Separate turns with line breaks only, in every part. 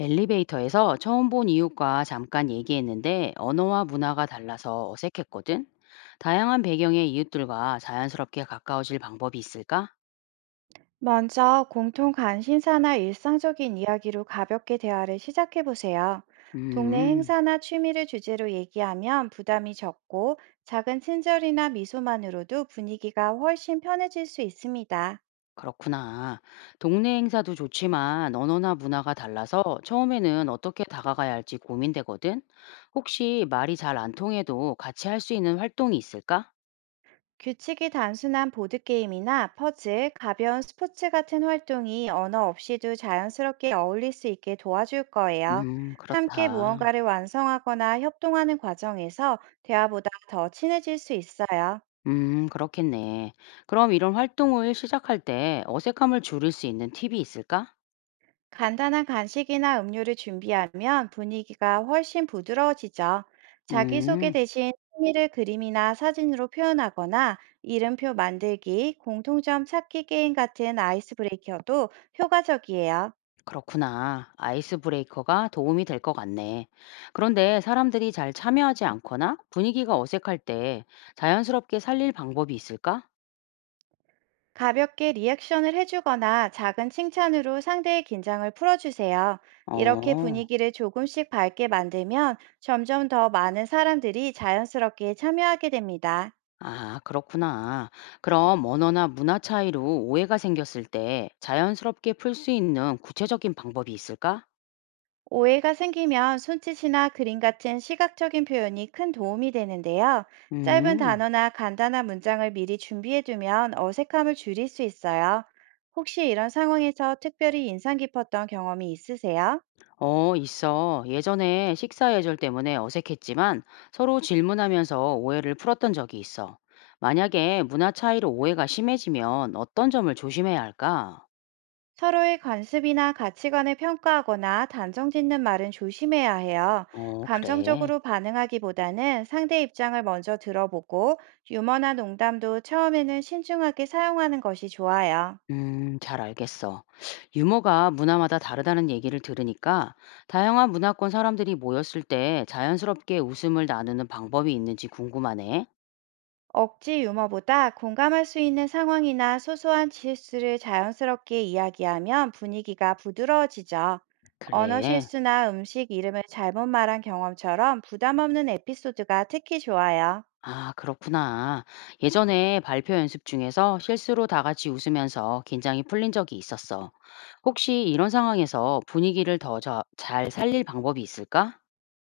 엘리베이터에서 처음 본 이웃과 잠깐 얘기했는데 언어와 문화가 달라서 어색했거든. 다양한 배경의 이웃들과 자연스럽게 가까워질 방법이 있을까?
먼저 공통 관심사나 일상적인 이야기로 가볍게 대화를 시작해 보세요. 동네
음,
행사나 취미를 주제로 얘기하면 부담이 적고, 작은 친절이나 미소만으로도 분위기가 훨씬 편해질 수 있습니다.
그렇구나. 동네 행사도 좋지만 언어나 문화가 달라서 처음에는 어떻게 다가가야 할지 고민되거든. 혹시 말이 잘 안 통해도 같이 할 수 있는 활동이 있을까?
규칙이 단순한 보드게임이나 퍼즐, 가벼운 스포츠 같은 활동이 언어 없이도 자연스럽게 어울릴 수 있게 도와줄 거예요. 함께
그렇다.
무언가를 완성하거나 협동하는 과정에서 대화보다 더 친해질 수 있어요.
그렇겠네. 그럼 이런 활동을 시작할 때 어색함을 줄일 수 있는 팁이 있을까?
간단한 간식이나 음료를 준비하면 분위기가 훨씬 부드러워지죠. 자기소개
음,
대신 취미를 그림이나 사진으로 표현하거나 이름표 만들기, 공통점 찾기 게임 같은 아이스 브레이커도 효과적이에요.
그렇구나. 아이스 브레이커가 도움이 될 것 같네. 그런데 사람들이 잘 참여하지 않거나 분위기가 어색할 때 자연스럽게 살릴 방법이 있을까?
가볍게 리액션을 해주거나 작은 칭찬으로 상대의 긴장을 풀어주세요. 이렇게
어,
분위기를 조금씩 밝게 만들면 점점 더 많은 사람들이 자연스럽게 참여하게 됩니다.
아, 그렇구나. 그럼 언어나 문화 차이로 오해가 생겼을 때 자연스럽게 풀 수 있는 구체적인 방법이 있을까?
오해가 생기면 손짓이나 그림 같은 시각적인 표현이 큰 도움이 되는데요. 짧은
음.
단어나 간단한 문장을 미리 준비해두면 어색함을 줄일 수 있어요. 혹시 이런 상황에서 특별히 인상 깊었던 경험이 있으세요?
어, 있어. 예전에 식사 예절 때문에 어색했지만 서로 질문하면서 오해를 풀었던 적이 있어. 만약에 문화 차이로 오해가 심해지면 어떤 점을 조심해야 할까?
서로의 관습이나 가치관을 평가하거나 단정 짓는 말은 조심해야 해요.
어, 그래.
감정적으로 반응하기보다는 상대 입장을 먼저 들어보고, 유머나 농담도 처음에는 신중하게 사용하는 것이 좋아요.
잘 알겠어. 유머가 문화마다 다르다는 얘기를 들으니까 다양한 문화권 사람들이 모였을 때 자연스럽게 웃음을 나누는 방법이 있는지 궁금하네.
억지 유머보다 공감할 수 있는 상황이나 소소한 실수를 자연스럽게 이야기하면 분위기가 부드러워지죠. 언어
그래.
실수나 음식 이름을 잘못 말한 경험처럼 부담 없는 에피소드가 특히 좋아요.
아, 그렇구나. 예전에 발표 연습 중에서 실수로 다 같이 웃으면서 긴장이 풀린 적이 있었어. 혹시 이런 상황에서 분위기를 더 잘 살릴 방법이 있을까?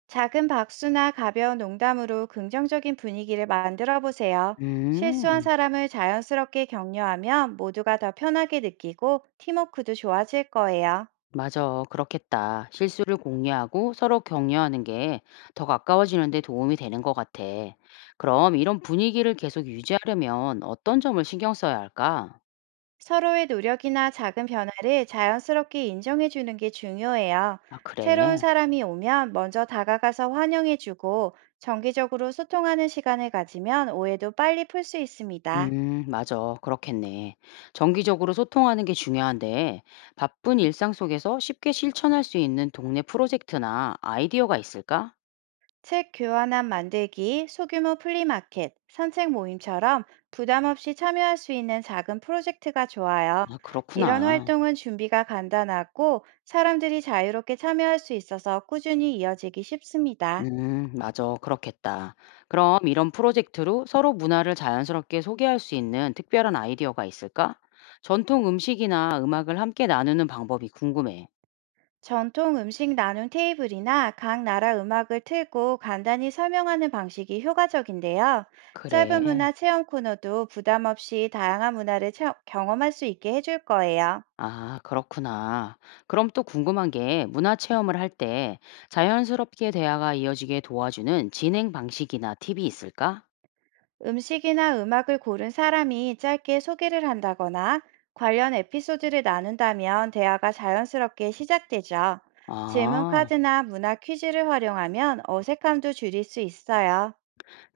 작은 박수나 가벼운 농담으로 긍정적인 분위기를 만들어 보세요. 실수한
음,
사람을 자연스럽게 격려하면 모두가 더 편하게 느끼고 팀워크도 좋아질 거예요.
맞아. 그렇겠다. 실수를 공유하고 서로 격려하는 게 더 가까워지는데 도움이 되는 것 같아. 그럼 이런 분위기를 계속 유지하려면 어떤 점을 신경 써야 할까?
서로의 노력이나 작은 변화를 자연스럽게 인정해 주는 게 중요해요.
아,
새로운
그래.
사람이 오면 먼저 다가가서 환영해 주고, 정기적으로 소통하는 시간을 가지면 오해도 빨리 풀 수 있습니다.
맞아. 그렇겠네. 정기적으로 소통하는 게 중요한데, 바쁜 일상 속에서 쉽게 실천할 수 있는 동네 프로젝트나 아이디어가 있을까?
책 교환함 만들기, 소규모 플리마켓, 산책 모임처럼 부담 없이 참여할 수 있는 작은 프로젝트가 좋아요.
아,
이런
그렇구나.
활동은 준비가 간단하고 사람들이 자유롭게 참여할 수 있어서 꾸준히 이어지기 쉽습니다.
맞아. 그렇겠다. 그럼 이런 프로젝트로 서로 문화를 자연스럽게 소개할 수 있는 특별한 아이디어가 있을까? 전통 음식이나 음악을 함께 나누는 방법이 궁금해.
전통 음식 나눔 테이블이나 각 나라 음악을 틀고 간단히 설명하는 방식이 효과적인데요.
그래.
짧은 문화 체험 코너도 부담 없이 다양한 문화를 경험할 수 있게 해줄 거예요.
아, 그렇구나. 그럼 또 궁금한 게 문화 체험을 할 때 자연스럽게 대화가 이어지게 도와주는 진행 방식이나 팁이 있을까?
음식이나 음악을 고른 사람이 짧게 소개를 한다거나 관련 에피소드를 나눈다면 대화가 자연스럽게 시작되죠. 질문
아,
카드나 문화 퀴즈를 활용하면 어색함도 줄일 수 있어요.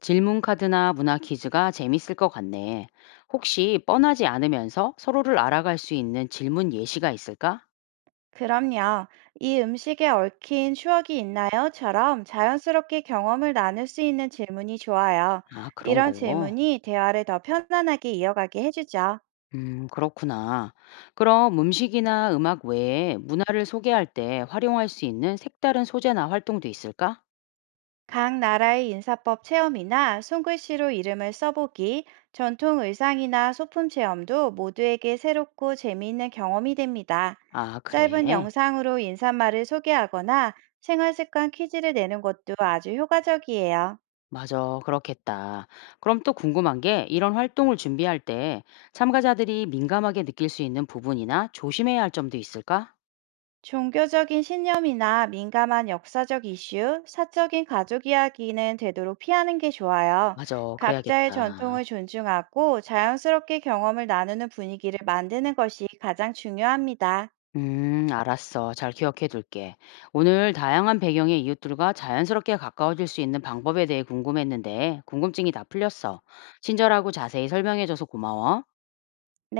질문 카드나 문화 퀴즈가 재밌을 것 같네. 혹시 뻔하지 않으면서 서로를 알아갈 수 있는 질문 예시가 있을까?
그럼요. "이 음식에 얽힌 추억이 있나요?"처럼 자연스럽게 경험을 나눌 수 있는 질문이 좋아요.
아, 그런
이런
거.
질문이 대화를 더 편안하게 이어가게 해주죠.
그렇구나. 그럼 음식이나 음악 외에 문화를 소개할 때 활용할 수 있는 색다른 소재나 활동도 있을까?
각 나라의 인사법 체험이나 손글씨로 이름을 써보기, 전통 의상이나 소품 체험도 모두에게 새롭고 재미있는 경험이 됩니다.
아,
짧은
그래.
영상으로 인사말을 소개하거나 생활 습관 퀴즈를 내는 것도 아주 효과적이에요.
맞아, 그렇겠다. 그럼 또 궁금한 게 이런 활동을 준비할 때 참가자들이 민감하게 느낄 수 있는 부분이나 조심해야 할 점도 있을까?
종교적인 신념이나 민감한 역사적 이슈, 사적인 가족 이야기는 되도록 피하는 게 좋아요.
맞아,
각자의
그래야겠다.
전통을 존중하고 자연스럽게 경험을 나누는 분위기를 만드는 것이 가장 중요합니다.
알았어. 잘 기억해 둘게. 오늘 다양한 배경의 이웃들과 자연스럽게 가까워질 수 있는 방법에 대해 궁금했는데 궁금증이 다 풀렸어. 친절하고 자세히 설명해줘서 고마워.
네.